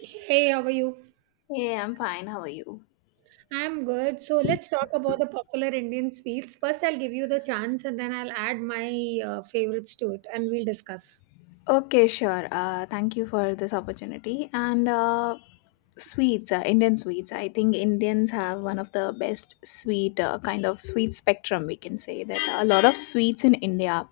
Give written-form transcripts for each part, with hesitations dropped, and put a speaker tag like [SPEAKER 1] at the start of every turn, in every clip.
[SPEAKER 1] Hey, how are you?
[SPEAKER 2] Yeah, I'm fine. How are you?
[SPEAKER 1] I'm good. So let's talk about the popular Indian sweets. First, I'll give you the chance and then I'll add my favorites to it and we'll discuss.
[SPEAKER 2] Okay, sure. Thank you for this opportunity. And sweets, Indian sweets. I think Indians have one of the best sweet kind of sweet spectrum. We can say that a lot of sweets in India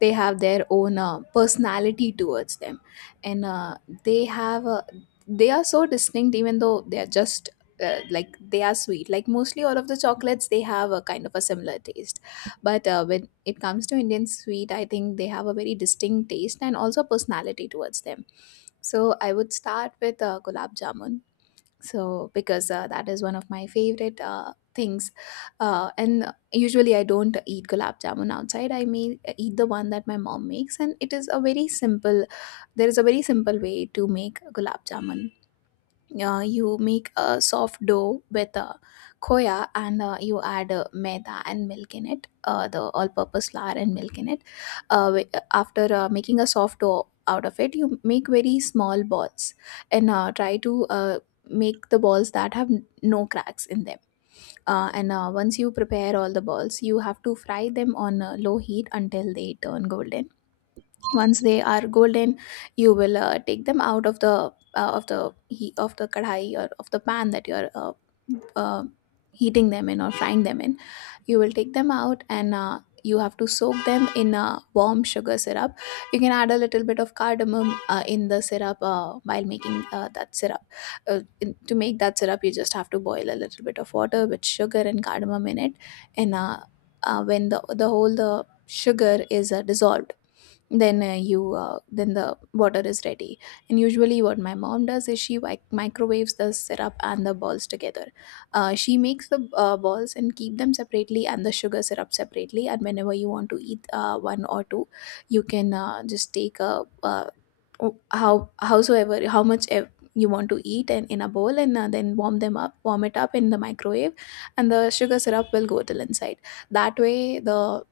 [SPEAKER 2] they have their own personality towards them, and they have they are so distinct even though they are just. Like they are sweet like mostly all of the chocolates they have a kind of a similar taste. But when it comes to Indian sweet, I think they have a very distinct taste and also personality towards them. So I would start with gulab jamun. So because that is one of my favorite things, and usually I don't eat gulab jamun outside. I may eat the one that my mom makes, and it is a very simple. There is a very simple way to make gulab jamun. You make a soft dough with khoya and you add maida and milk in it, the all-purpose flour and milk in it. After making a soft dough out of it you make very small balls and try to make the balls that have no cracks in them. And Once you prepare all the balls you have to fry them on low heat until they turn golden. Once they are golden you will take them out of the he of the kadhai or of the pan that you're uh, heating them in or frying them in. You will take them out and you have to soak them in a warm sugar syrup. You can add a little bit of cardamom in the syrup while making that syrup. To make that syrup you just have to boil a little bit of water with sugar and cardamom in it, and when the whole the sugar is dissolved, then the water is ready. And usually what my mom does is she like microwaves the syrup and the balls together. She makes the balls and keep them separately and the sugar syrup separately, and whenever you want to eat one or two you can just take a howsoever you want to eat and in a bowl and then warm it up in the microwave and the sugar syrup will go till inside. That way the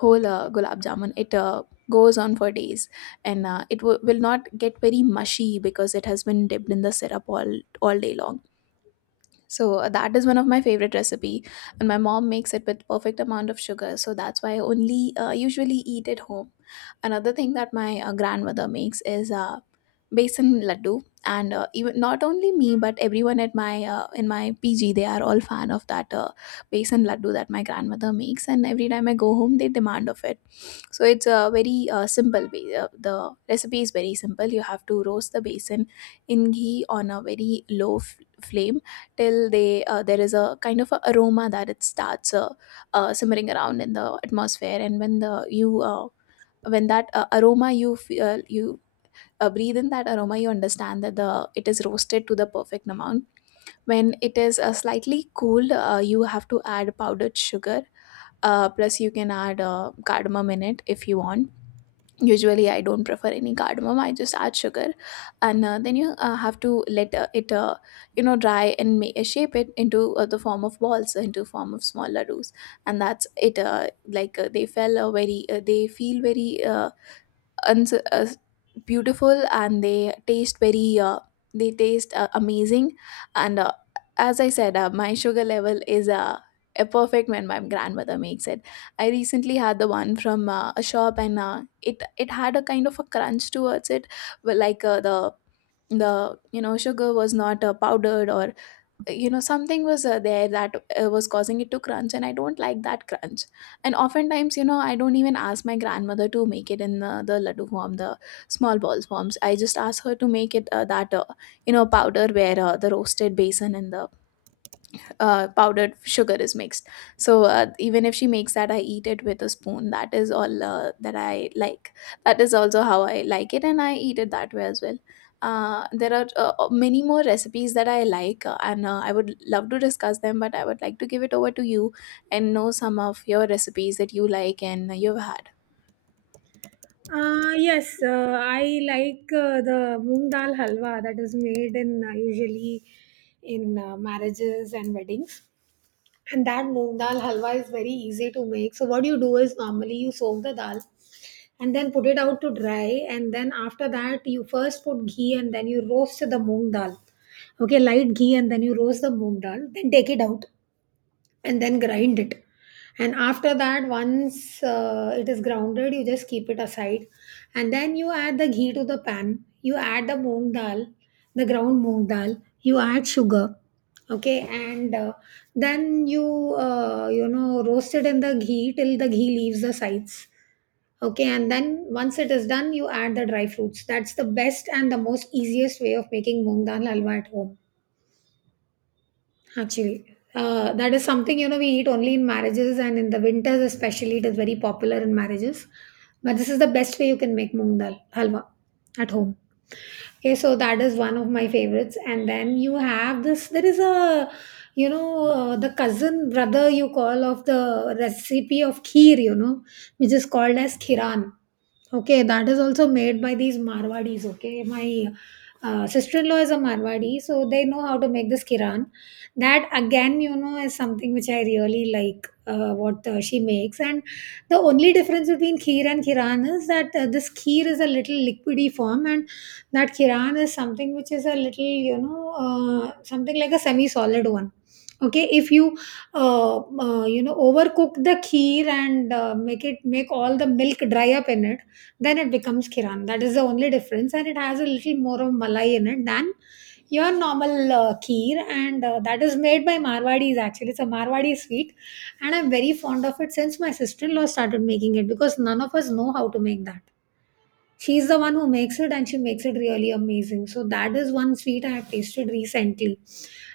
[SPEAKER 2] whole gulab jamun it goes on for days, and it will not get very mushy because it has been dipped in the syrup all day long. So that is one of my favorite recipe, and my mom makes it with perfect amount of sugar. So that's why I only usually eat at home. Another thing that my grandmother makes is besan laddu, and even not only me but everyone at my in my PG they are all fan of that besan laddu that my grandmother makes. And every time I go home, they demand of it. So it's a very simple. The recipe is very simple. You have to roast the besan in ghee on a very flame till they there is a kind of a aroma that it starts simmering around in the atmosphere, and when that aroma you feel, you breathe in that aroma you understand that the it is roasted to the perfect amount. When it is slightly cooled, you have to add powdered sugar, plus you can add cardamom in it if you want. Usually I don't prefer any cardamom, I just add sugar. And then you have to let it you know dry and shape it into the form of balls into form of small ladoos. And that's it. Like they feel very and beautiful, and they taste very they taste amazing. And as I said, my sugar level is a perfect when my grandmother makes it. I recently had the one from a shop, and it had a kind of a crunch towards it, but the you know sugar was not powdered, or you know something was there that was causing it to crunch, and I don't like that crunch. And oftentimes you know I don't even ask my grandmother to make it in the laddu form, the small balls forms. I just ask her to make it that you know powder where the roasted basin and the powdered sugar is mixed. So even if she makes that, I eat it with a spoon. That is all that I like. That is also how I like it, and I eat it that way as well. There are many more recipes that I like, and I would love to discuss them. But I would like to give it over to you and know some of your recipes that you like and you've had.
[SPEAKER 1] Yes, I like the moong dal halwa that is made in usually in marriages and weddings. And that moong dal halwa is very easy to make. So what you do is normally you soak the dal and then put it out to dry and then after that you first put ghee and then you roast the moong dal. Okay, light ghee and then you roast the moong dal, then take it out and then grind it, and after that once it is grounded you just keep it aside and then you add the ghee to the pan, you add the moong dal, the ground moong dal, you add sugar. Okay, and then you you know roast it in the ghee till the ghee leaves the sides. Okay, and then once it is done you add the dry fruits. That's the best and the most easiest way of making moong dal halwa at home. Actually, that is something, you know, we eat only in marriages, and in the winters especially it is very popular in marriages. But this is the best way you can make moong dal halwa at home. Okay, so that is one of my favorites. And then you have this. There is a, you know, the cousin brother you call of the recipe of kheer, you know, which is called as khiran. Okay, that is also made by these Marwadis. Okay, my sister-in-law is a Marwadi, so they know how to make this kiran. That again, you know, is something which I really like. What she makes, and the only difference between kheer and kiran is that this kheer is a little liquidy form, and that kiran is something which is a little, you know, something like a semi-solid one. Okay, if you you know overcook the kheer and make it, make all the milk dry up in it, then it becomes Kiran. That is the only difference, and it has a little more of Malai in it than your normal kheer, and that is made by Marwadis. Actually, it's a Marwadi sweet, and I'm very fond of it since my sister-in-law started making it, because none of us know how to make that. She's the one who makes it, and she makes it really amazing. So that is one sweet I have tasted recently.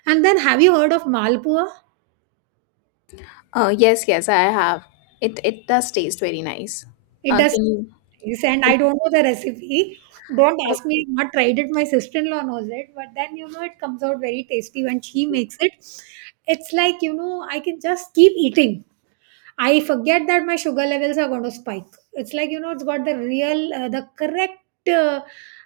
[SPEAKER 1] And then, have you heard of Malpua?
[SPEAKER 2] Yes, yes, I have. It does taste very nice.
[SPEAKER 1] It does,
[SPEAKER 2] Can you?
[SPEAKER 1] yes, and
[SPEAKER 2] can
[SPEAKER 1] I don't know the recipe. Don't
[SPEAKER 2] you
[SPEAKER 1] ask me, I've not tried it. My sister-in-law knows it, but then you know it comes out very tasty when she makes it. It's like, you know, I can just keep eating. I forget that my sugar levels are going to spike. It's like, you know, it's got the real, the correct. Uh,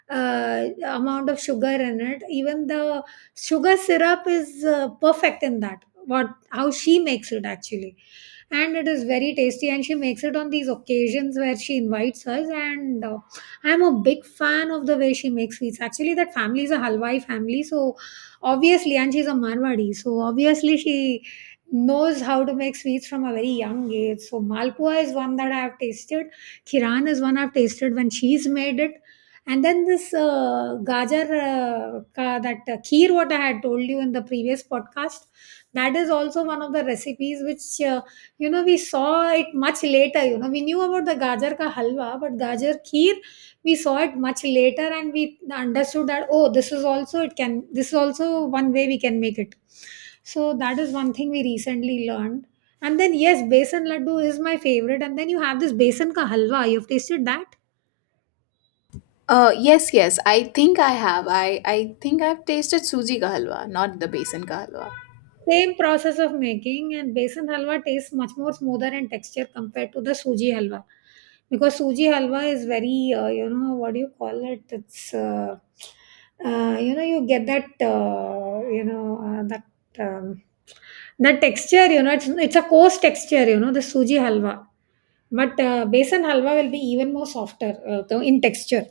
[SPEAKER 1] Amount of sugar in it, even the sugar syrup is perfect in that, what how she makes it actually, and it is very tasty, and she makes it on these occasions where she invites us. And I'm a big fan of the way she makes sweets. Actually, that family is a halwai family, so obviously, and she's a Marwadi, so obviously she knows how to make sweets from a very young age. So Malpua is one that I have tasted, Kiran is one I've tasted when she's made it. And then this gajar ka, that kheer, what I had told you in the previous podcast, that is also one of the recipes which, you know, we saw it much later. You know, we knew about the gajar ka halwa, but gajar kheer, we saw it much later, and we understood that, oh, this is also, it can. This is also one way we can make it. So that is one thing we recently learned. And then yes, besan laddu is my favorite. And then you have this besan ka halwa. You've tasted that?
[SPEAKER 2] Yes, yes. I think I have. I think I've tasted suji ka halwa, not the besan ka halwa.
[SPEAKER 1] Same process of making, and besan halwa tastes much more smoother and texture compared to the suji halwa, because suji halwa is very you know what do you call it, it's you know, you get that you know that um, that texture, you know, it's a coarse texture, you know, the suji halwa. But besan halwa will be even more softer in texture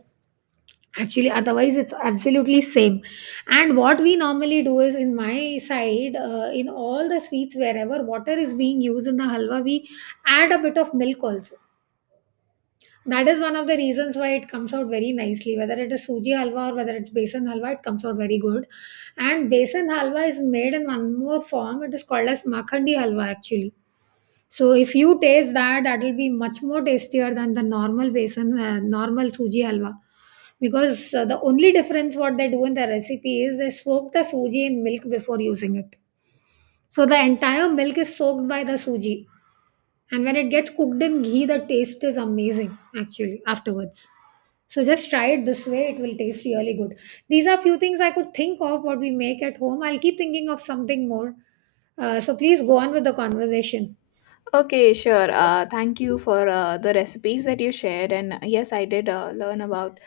[SPEAKER 1] actually. Otherwise it's absolutely same. And what we normally do is, in my side, in all the sweets wherever water is being used in the halwa, we add a bit of milk also. That is one of the reasons why it comes out very nicely, whether it is suji halwa or whether it's besan halwa, it comes out very good. And besan halwa is made in one more form, it is called as makhandi halwa actually. So if you taste that, that will be much more tastier than the normal besan, normal suji halwa. Because the only difference what they do in the recipe is they soak the suji in milk before using it. So the entire milk is soaked by the suji, and when it gets cooked in ghee, the taste is amazing actually afterwards. So just try it this way; it will taste really good. These are few things I could think of what we make at home. I'll keep thinking of something more. So please go on with the conversation.
[SPEAKER 2] Okay, sure. Thank you for the recipes that you shared. And yes, I did learn about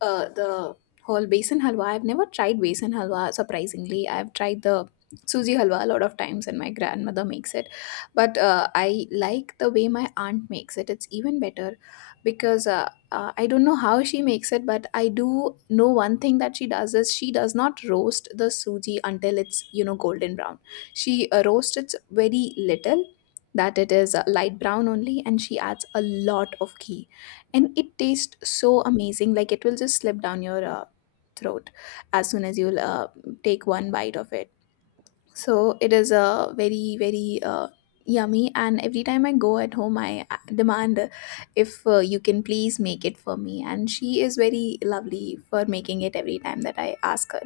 [SPEAKER 2] the whole besan halwa. I've never tried besan halwa, surprisingly. I've tried the suji halwa a lot of times, and my grandmother makes it. But I like the way my aunt makes it. It's even better because I don't know how she makes it, but I do know one thing that she does is she does not roast the suji until it's, you know, golden brown. She roasts it very little, that it is light brown only, and she adds a lot of ghee and it tastes so amazing, like it will just slip down your throat as soon as you'll take one bite of it. So it is very very yummy. And every time I go at home I demand if you can please make it for me, and she is very lovely for making it every time that I ask her.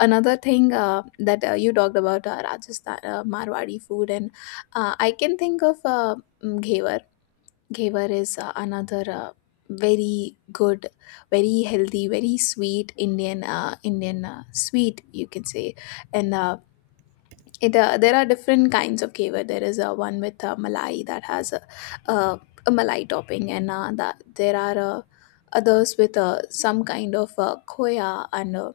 [SPEAKER 2] Another thing that you talked about, Rajasthan Marwadi food, and I can think of Ghevar. Ghevar is another very good, very healthy, very sweet Indian Indian sweet you can say, and. It, there are different kinds of kevar. There is one with malai that has uh, a malai topping, and that there are others with some kind of khoya and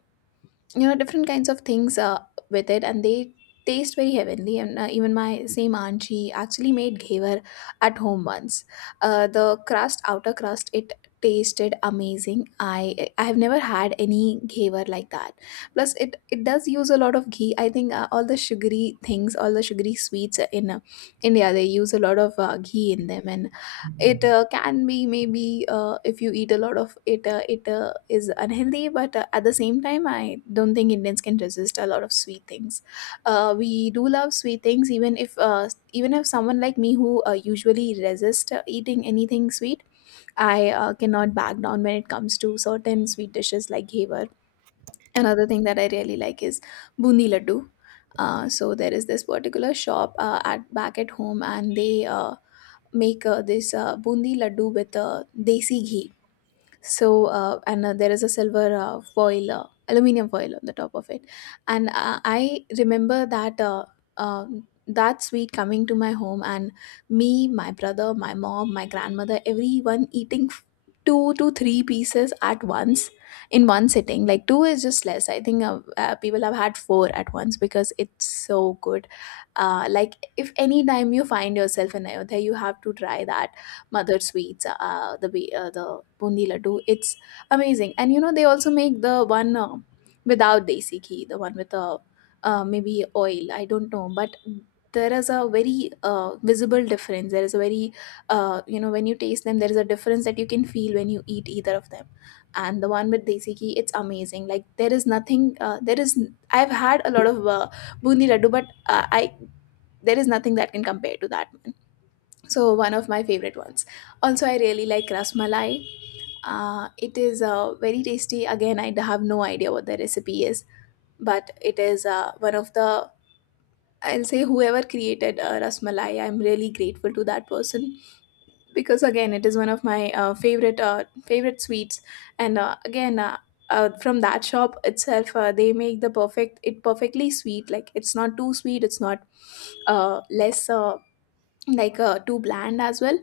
[SPEAKER 2] you know different kinds of things with it, and they taste very heavenly. And even my same aunt she actually made ghevar at home once. The crust outer crust it tasted amazing. I i have never had any ghevar like that. Plus it does use a lot of ghee. I think all the sugary things all the sugary sweets in India they use a lot of ghee in them, and it can be maybe if you eat a lot of it it is unhealthy, but at the same time I don't think Indians can resist a lot of sweet things. We do love sweet things, even if someone like me who usually resist eating anything sweet, I cannot back down when it comes to certain sweet dishes like ghevar. Another thing that I really like is bundi laddu. So there is this particular shop at back at home, and they make this bundi laddu with desi ghee. So uh, and uh, there is a silver foil aluminum foil on the top of it. And I remember that that sweet coming to my home, and me, my brother, my mom, my grandmother, everyone eating two to three pieces at once in one sitting. Like two is just less. I think people have had four at once because it's so good. Like if any time you find yourself in Ayodhya you have to try that Mother Sweets, the bundi laddu. It's amazing. And you know they also make the one without desi ghee, the one with maybe oil, I don't know But there is a very visible difference. There is a very you know, when you taste them, there is a difference that you can feel when you eat either of them. And the one with desi ghee, it's amazing. Like there is nothing there is I've had a lot of bundi laddu, but I there is nothing that can compare to that. So one of my favorite ones, also I really like rasmalai. It is very tasty. Again, I have no idea what the recipe is, but it is one of the I'll say whoever created rasmalai, I'm really grateful to that person, because again it is one of my favorite favorite sweets. And again From that shop itself, they make the perfect, it perfectly sweet, like it's not too sweet, it's not less, too bland as well.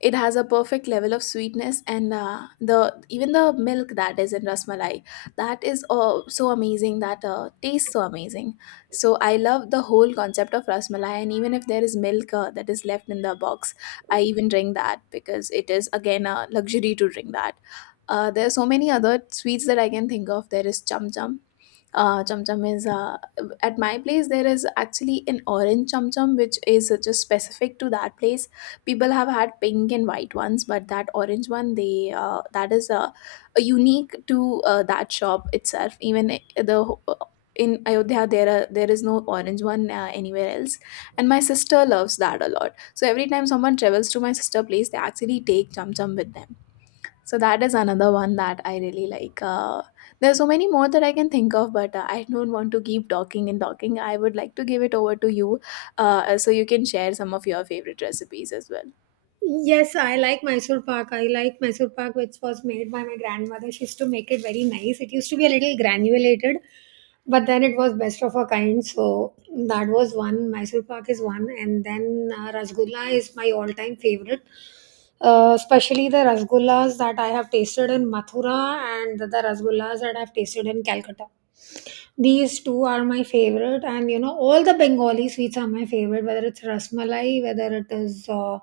[SPEAKER 2] It has a perfect level of sweetness, and the even the milk that is in rasmalai, that is so amazing, that tastes so amazing. So I love the whole concept of rasmalai, and even if there is milk that is left in the box, I even drink that, because it is again a luxury to drink that. There are so many other sweets that I can think of. There is chum chum. Chum chum is At my place, there is actually an orange chum chum, which is just specific to that place. People have had pink and white ones, but that orange one, they that is unique to that shop itself. Even I- the ho- In Ayodhya, there is no orange one anywhere else. And my sister loves that a lot, so every time someone travels to my sister place, they actually take chum chum with them. So that is another one that I really like. There are so many more that I can think of, but I don't want to keep talking and talking. I would like to give it over to you, so you can share some of your favorite recipes as well.
[SPEAKER 1] Yes, I like Mysore Pak. I like Mysore Pak, which was made by my grandmother. She used to make it very nice. It used to be a little granulated, but then it was best of a kind. So that was one. Mysore Pak is one, and then Rasgulla is my all-time favorite. Especially the rasgullas that I have tasted in Mathura and the rasgullas that I've tasted in Calcutta. These two are my favorite, and you know all the Bengali sweets are my favorite. Whether it's rasmalai, whether it is. Uh,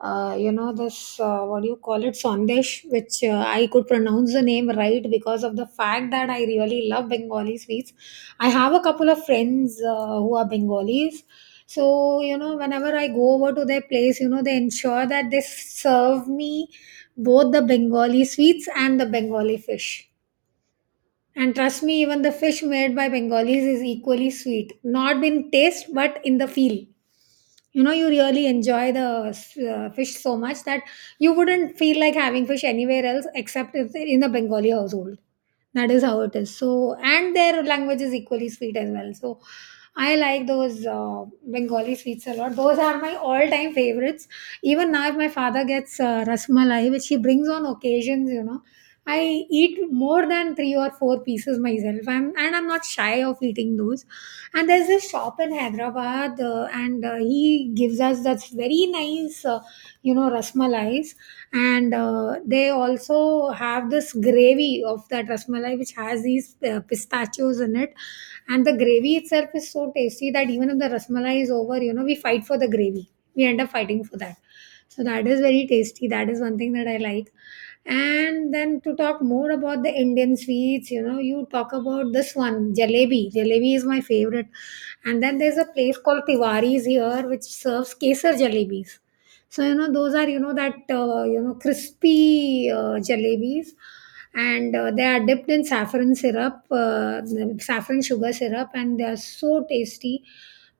[SPEAKER 1] uh, You know this, what do you call it, sandesh, which I could pronounce the name right because of the fact that I really love Bengali sweets. I have a couple of friends who are Bengalis, so, you know, whenever I go over to their place, you know, they ensure that they serve me both the Bengali sweets and the Bengali fish. And trust me, even the fish made by Bengalis is equally sweet, not in taste but in the feel. You know, you really enjoy the fish so much that you wouldn't feel like having fish anywhere else except if in the Bengali household. That is how it is. So, and their language is equally sweet as well. So I like those Bengali sweets a lot. Those are my all time favorites. Even now, if my father gets rasmalai, which he brings on occasions, you know, I eat more than 3 or 4 pieces myself. I'm, and I'm not shy of eating those. And there's this shop in Hyderabad, and he gives us that's very nice, you know, rasmalais. And they also have this gravy of that rasmalai which has these pistachios in it. And the gravy itself is so tasty that even if the rasmalai is over, you know, we fight for the gravy. We end up fighting for that. So that is very tasty. That is one thing that I like. And then, to talk more about the Indian sweets, you know, you talk about this one, jalebi. Jalebi is my favorite. And then there's a place called Tiwari's here, which serves kesar jalebis. So, you know, those are, you know, that, you know, crispy jalebis. And they are dipped in saffron syrup, saffron sugar syrup, and they are so tasty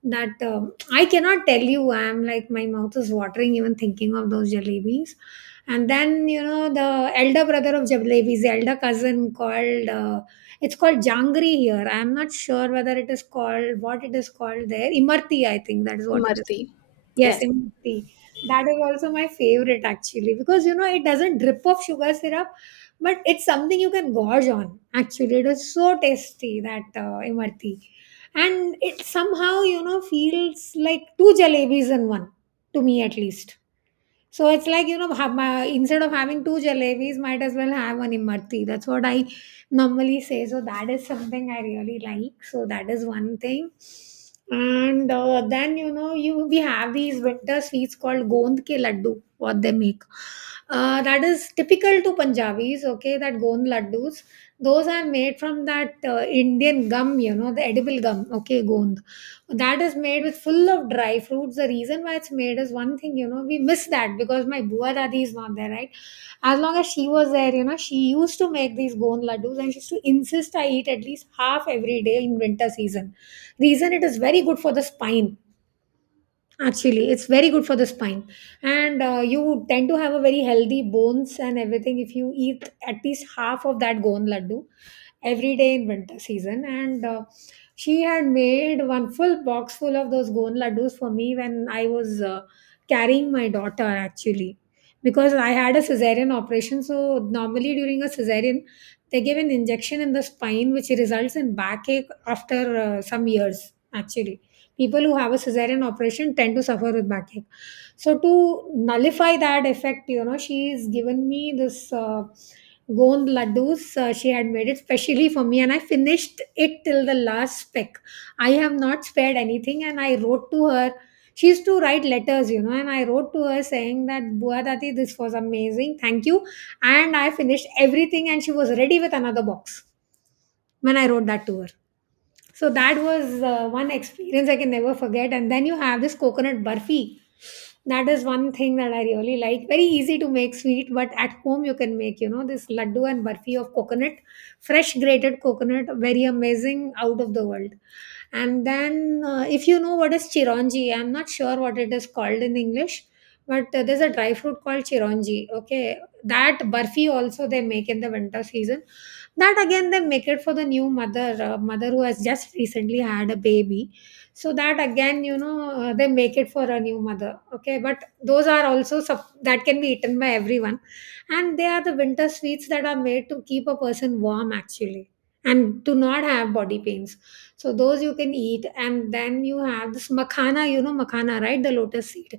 [SPEAKER 1] that I cannot tell you. I'm like, my mouth is watering even thinking of those jalebis. And then, you know, the elder brother of jalebi, the elder cousin called it's called jangri here, I'm not sure whether it is called, what it is called there, imarti, I think that is what it is.
[SPEAKER 2] Imarti.
[SPEAKER 1] Yes,
[SPEAKER 2] Yes.
[SPEAKER 1] imarti, that is also my favorite actually, because, you know, it doesn't drip of sugar syrup, but it's something you can gorge on. Actually, it was so tasty that imarti, and it somehow, you know, feels like two jalebis in one, to me at least. So it's like, you know, instead of having two jalebis, might as well have one imarti. That's what I normally say. So that is something I really like. So that is one thing. And Then, you know, you we have these winter sweets called gond ke laddu, what they make. That is typical to Punjabis, okay, that gond laddus. Those are made from that Indian gum, you know, the edible gum, okay, gond that is made with full of dry fruits. The reason why it's made is one thing, you know, we miss that because my bua dadi is not there, right? As long as she was there, you know, she used to make these gone laddus, and she used to insist I eat at least half every day in winter season. Reason it is very good for the spine. Actually, it's very good for the spine, and you tend to have a very healthy bones and everything if you eat at least half of that gone laddu every day in winter season. And She had made one full box full of those gone laddus for me when I was carrying my daughter actually, because I had a cesarean operation. So normally during a cesarean, they give an injection in the spine which results in backache after some years. Actually, people who have a cesarean operation tend to suffer with backache, so to nullify that effect, you know, she's given me this gond laddus. She had made it specially for me, and I finished it till the last speck. I have not spared anything, and I wrote to her. She used to write letters, you know, and I wrote to her saying that bua dati this was amazing, thank you, and I finished everything, and she was ready with another box when I wrote that to her. So that was one experience I can never forget. And then you have this coconut burfi. That is one thing that I really like. Very easy to make sweet, but at home you can make, you know, this laddu and burfi of coconut, fresh grated coconut, very amazing, out of the world. And then, if you know what is chironji, I'm not sure what it is called in English, but there's a dry fruit called chironji. Okay, that burfi also they make in the winter season. That again they make it for the new mother, mother who has just recently had a baby. So that again, you know, they make it for a new mother. Okay, but those are also that can be eaten by everyone, and they are the winter sweets that are made to keep a person warm actually, and do not have body pains. So those you can eat, and then you have this makhana. You know makhana, right? The lotus seed,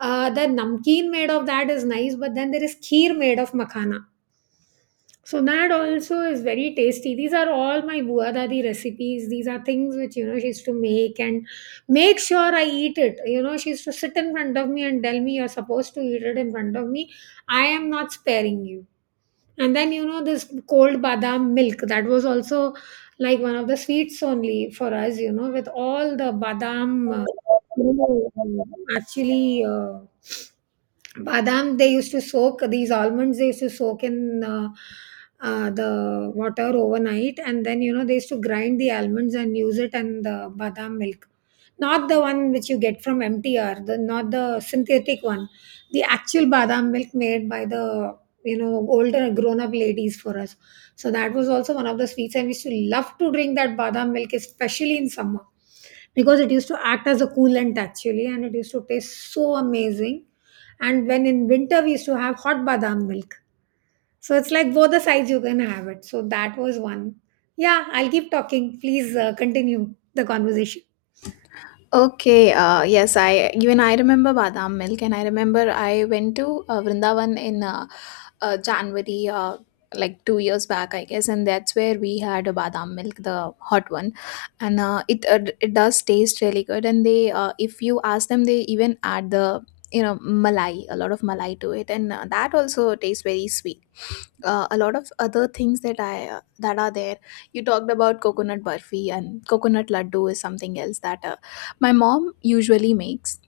[SPEAKER 1] the namkeen made of that is nice, but then there is kheer made of makhana. So that also is very tasty. These are all my bua dadi recipes. These are things which you know she used to make and make sure I eat it. You know, she used to sit in front of me and tell me you're supposed to eat it in front of me. I am not sparing you. And then you know this cold badam milk, that was also like one of the sweets only for us. You know, with all the badam, you know, actually. Badam, they used to soak these almonds, they used to soak in the water overnight, and then, you know, they used to grind the almonds and use it, and the badam milk, not the one which you get from mtr, the not the synthetic one, the actual badam milk made by the, you know, older grown up ladies for us. So that was also one of the sweets, and we used to love to drink that badam milk, especially in summer, because it used to act as a coolant actually, and it used to taste so amazing. And when in winter we used to have hot badam milk, so it's like both the sides you can have it. So that was one. Yeah, I'll keep talking. Please continue the conversation.
[SPEAKER 2] Okay. Yes, I remember badam milk, and I remember I went to Vrindavan in January, like 2 years back, I guess, and that's where we had a badam milk, the hot one, and it does taste really good. And if you ask them, they even add the you know malai, a lot of malai to it, and that also tastes very sweet. A lot of other things that I that are there. You talked about coconut burfi, and coconut laddu is something else that my mom usually makes.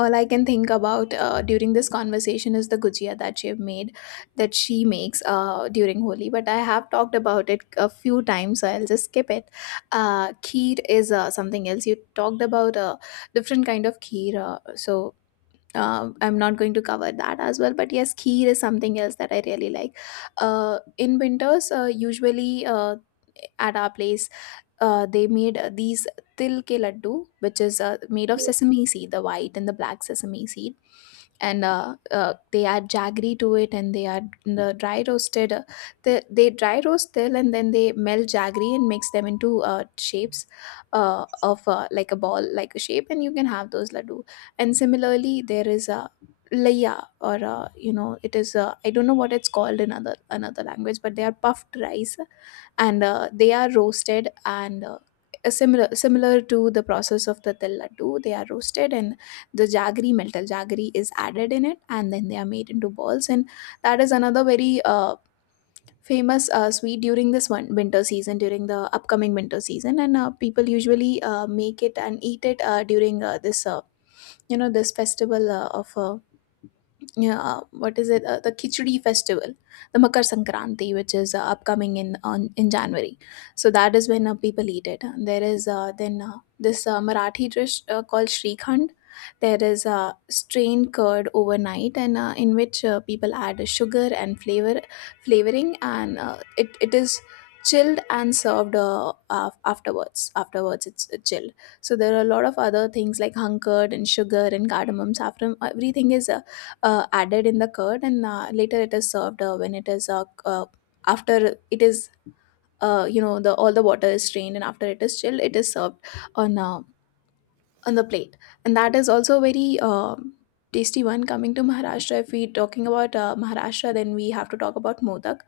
[SPEAKER 2] All I can think about during this conversation is the gujia that she makes during Holi. But I have talked about it a few times, so I'll just skip it. Kheer is something else. You talked about different kind of kheer. I'm not going to cover that as well. But yes, kheer is something else that I really like. In winters, usually at our place, they made these til ke laddu, which is made of sesame seed, the white and the black sesame seed. And They add jaggery to it, and they add the dry roasted. They dry roast till, and then they melt jaggery and mix them into shapes of like a ball, like a shape, and you can have those laddu. And similarly, there is a laya, or a, you know, it is a, I don't know what it's called in other another language, but they are puffed rice, and they are roasted, and a similar similar to the process of the til laddu, they are roasted, and the jaggery melted jaggery is added in it, and then they are made into balls. And that is another very famous sweet during this one winter season during the upcoming winter season, and people usually make it and eat it during this festival of yeah, what is it? The Khichdi festival, the Makar Sankranti, which is upcoming in January. So that is when people eat it. And there is then this Marathi dish called shrikhand. There is strained curd overnight, and in which people add sugar and flavoring, and it is chilled and served afterwards. Afterwards, it's chilled. So there are a lot of other things like hung curd and sugar and cardamoms. After everything is added in the curd, and later it is served when it is after it is you know, the all the water is strained, and after it is chilled, it is served on uh, on the plate. And that is also a very tasty one. Coming to Maharashtra, if we talking about Maharashtra, then we have to talk about modak.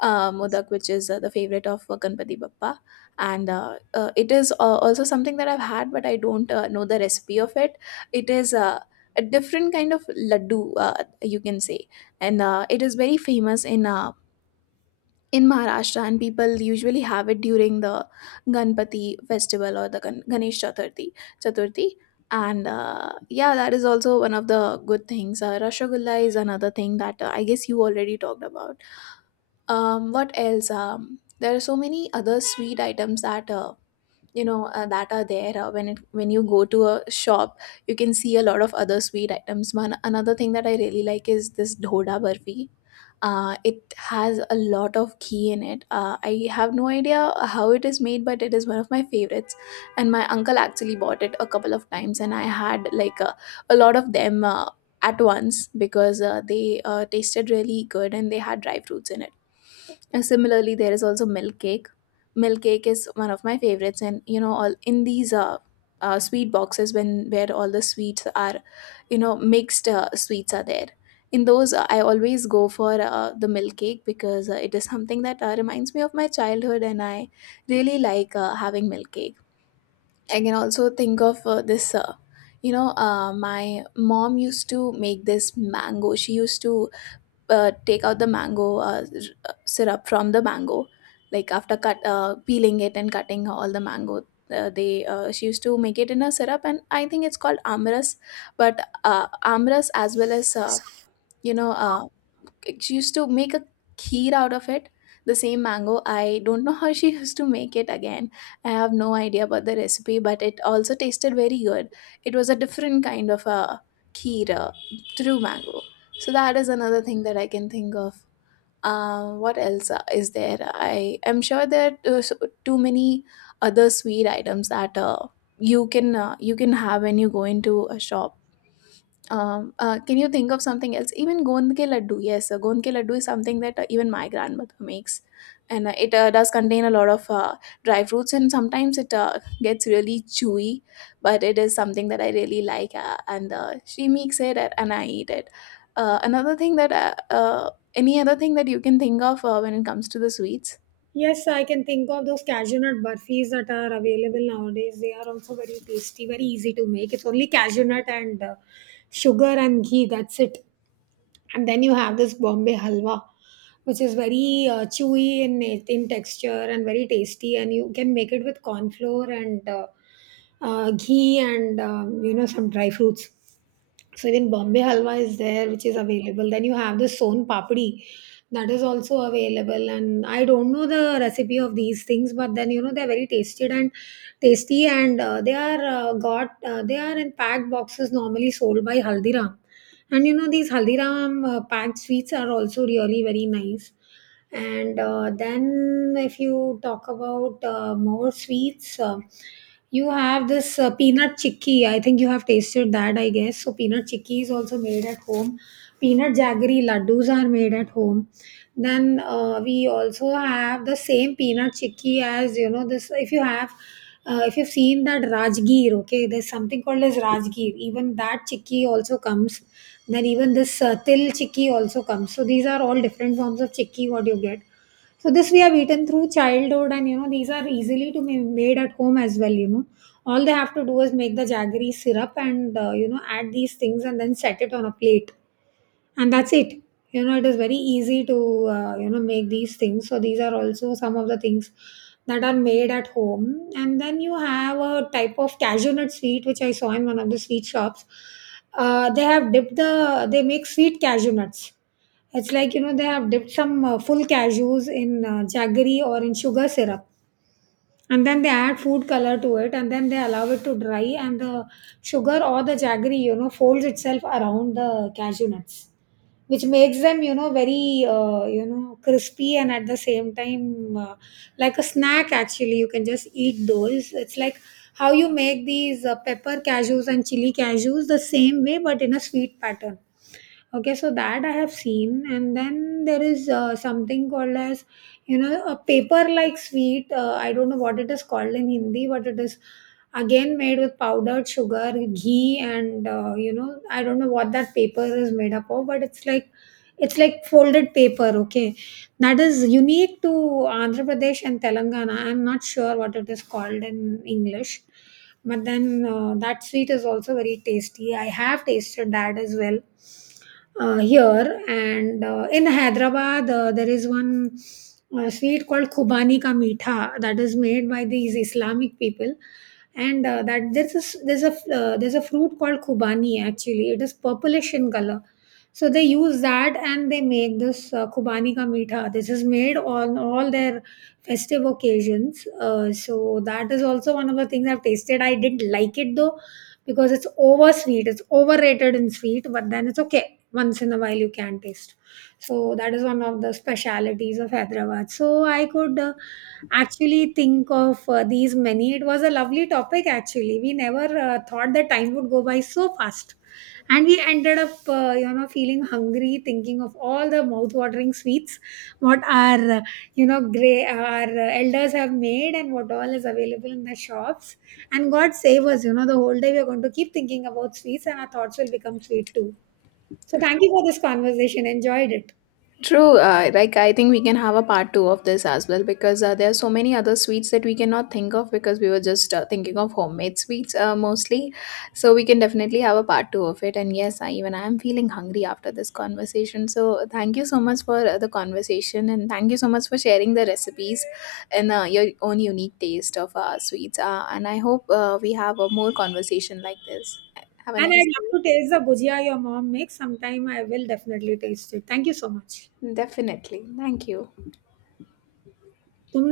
[SPEAKER 2] Modak, which is the favorite of Ganpati Bappa. And It is also something that I've had, but I don't know the recipe of it. It is a different kind of laddu, you can say. And it is very famous in Maharashtra, and people usually have it during the Ganpati festival, or the Ganesh Chaturthi. Chaturthi. And yeah, that is also one of the good things. Rasgulla is another thing that I guess you already talked about. What else? There are so many other sweet items that that are there when you go to a shop, you can see a lot of other sweet items. One another thing that I really like is this dhoda barfi. It has a lot of ghee in it. I have no idea how it is made, but it is one of my favorites. And my uncle actually bought it a couple of times, and I had a lot of them at once, because they tasted really good, and they had dry fruits in it. And similarly, there is also milk cake. Milk cake is one of my favorites, and you know, all in these sweet boxes, when where all the sweets are, you know, mixed sweets are there. In those, I always go for the milk cake, because it is something that reminds me of my childhood, and I really like having milk cake. I can also think of this. My mom used to make this mango. She used to take out the mango syrup from the mango, like after cut peeling it and cutting all the mango. They She used to make it in a syrup, and I think it's called amras. But amras, as well as you know uh, she used to make a kheer out of it, the same mango. I don't know how she used to make it again. I have no idea about the recipe, but it also tasted very good. It was a different kind of a kheer through mango. So that is another thing that I can think of. What else is there? I am sure there are too many other sweet items that you can have when you go into a shop. Can you think of something else? Even gond ke laddu, yes, gond ke laddu is something that even my grandmother makes, and it does contain a lot of dry fruits, and sometimes it gets really chewy, but it is something that I really like, and she makes it, and I eat it. Another thing that Any other thing that you can think of when it comes to the sweets?
[SPEAKER 1] Yes, I can think of those cashew nut burfis that are available nowadays. They are also very tasty, very easy to make. It's only cashew nut and sugar and ghee, that's it. And then you have this bombay halwa, which is very chewy in texture and very tasty, and you can make it with corn flour and ghee and you know, some dry fruits. So even Bombay halwa is there, which is available. Then you have the son papdi, that is also available. And I don't know the recipe of these things, but then you know they're very tasted and tasty, and they are in packed boxes normally sold by Haldiram. And you know these Haldiram packed sweets are also really very nice, and then if you talk about more sweets, you have this peanut chicky. I think you have tasted that, I guess. So peanut chicky is also made at home. Peanut jaggery laddus are made at home. Then we also have the same peanut chicky as you know this. If you have, if you've seen that Rajgir, okay, there's something called as Rajgir. Even that chicky also comes. Then even this till chicky also comes. So these are all different forms of chicky what you get. So this we have eaten through childhood, and you know these are easily to be made at home as well. You know, all they have to do is make the jaggery syrup and you know, add these things and then set it on a plate, and that's it. You know, it is very easy to you know, make these things. So these are also some of the things that are made at home. And then you have a type of cashew nut sweet which I saw in one of the sweet shops. They have dipped the They make sweet cashew nuts. It's like, you know, they have dipped some full cashews in jaggery or in sugar syrup, and then they add food color to it, and then they allow it to dry, and the sugar or the jaggery, you know, folds itself around the cashew nuts, which makes them, you know, very, you know, crispy, and at the same time like a snack actually. You can just eat those. It's like how you make these pepper cashews and chili cashews the same way, but in a sweet pattern. Okay, so that I have seen. And then there is something called as, you know, a paper-like sweet. I don't know what it is called in Hindi, but it is again made with powdered sugar, ghee, and you know, I don't know what that paper is made up of, but it's like, it's like folded paper. Okay, that is unique to Andhra Pradesh and Telangana. I'm not sure what it is called in English, but then that sweet is also very tasty. I have tasted that as well here. And in hyderabad, there is one sweet called khubani ka meetha that is made by these islamic people, and that there's a s- there's a fruit called khubani, actually it is purplish in color. So they use that and they make this khubani ka meetha. This is made on all their festive occasions. So that is also one of the things I've tasted. I didn't like it though, because it's over sweet, it's overrated in sweet, but then it's okay. Once in a while you can taste. So that is one of the specialities of hyderabad. So I could actually think of these many. It was a lovely topic actually. We never thought that time would go by so fast, and we ended up you know, feeling hungry thinking of all the mouth-watering sweets what our you know gray our elders have made, and what all is available in the shops. And god save us, you know, the whole day we are going to keep thinking about sweets, and our thoughts will become sweet too. So thank you for this conversation. Enjoyed it.
[SPEAKER 2] True, like I think we can have a part two of this as well, because there are so many other sweets that we cannot think of, because we were just thinking of homemade sweets mostly. So we can definitely have a part two of it. And yes, even I am feeling hungry after this conversation. So thank you so much for the conversation, and thank you so much for sharing the recipes and your own unique taste of sweets. And I hope we have a more conversation like this. Have a
[SPEAKER 1] And
[SPEAKER 2] nice
[SPEAKER 1] I'd love to
[SPEAKER 2] day.
[SPEAKER 1] taste the bhujia your mom makes. Sometime I will definitely taste it. Thank you so much.
[SPEAKER 2] Definitely. Thank you.
[SPEAKER 1] तुमने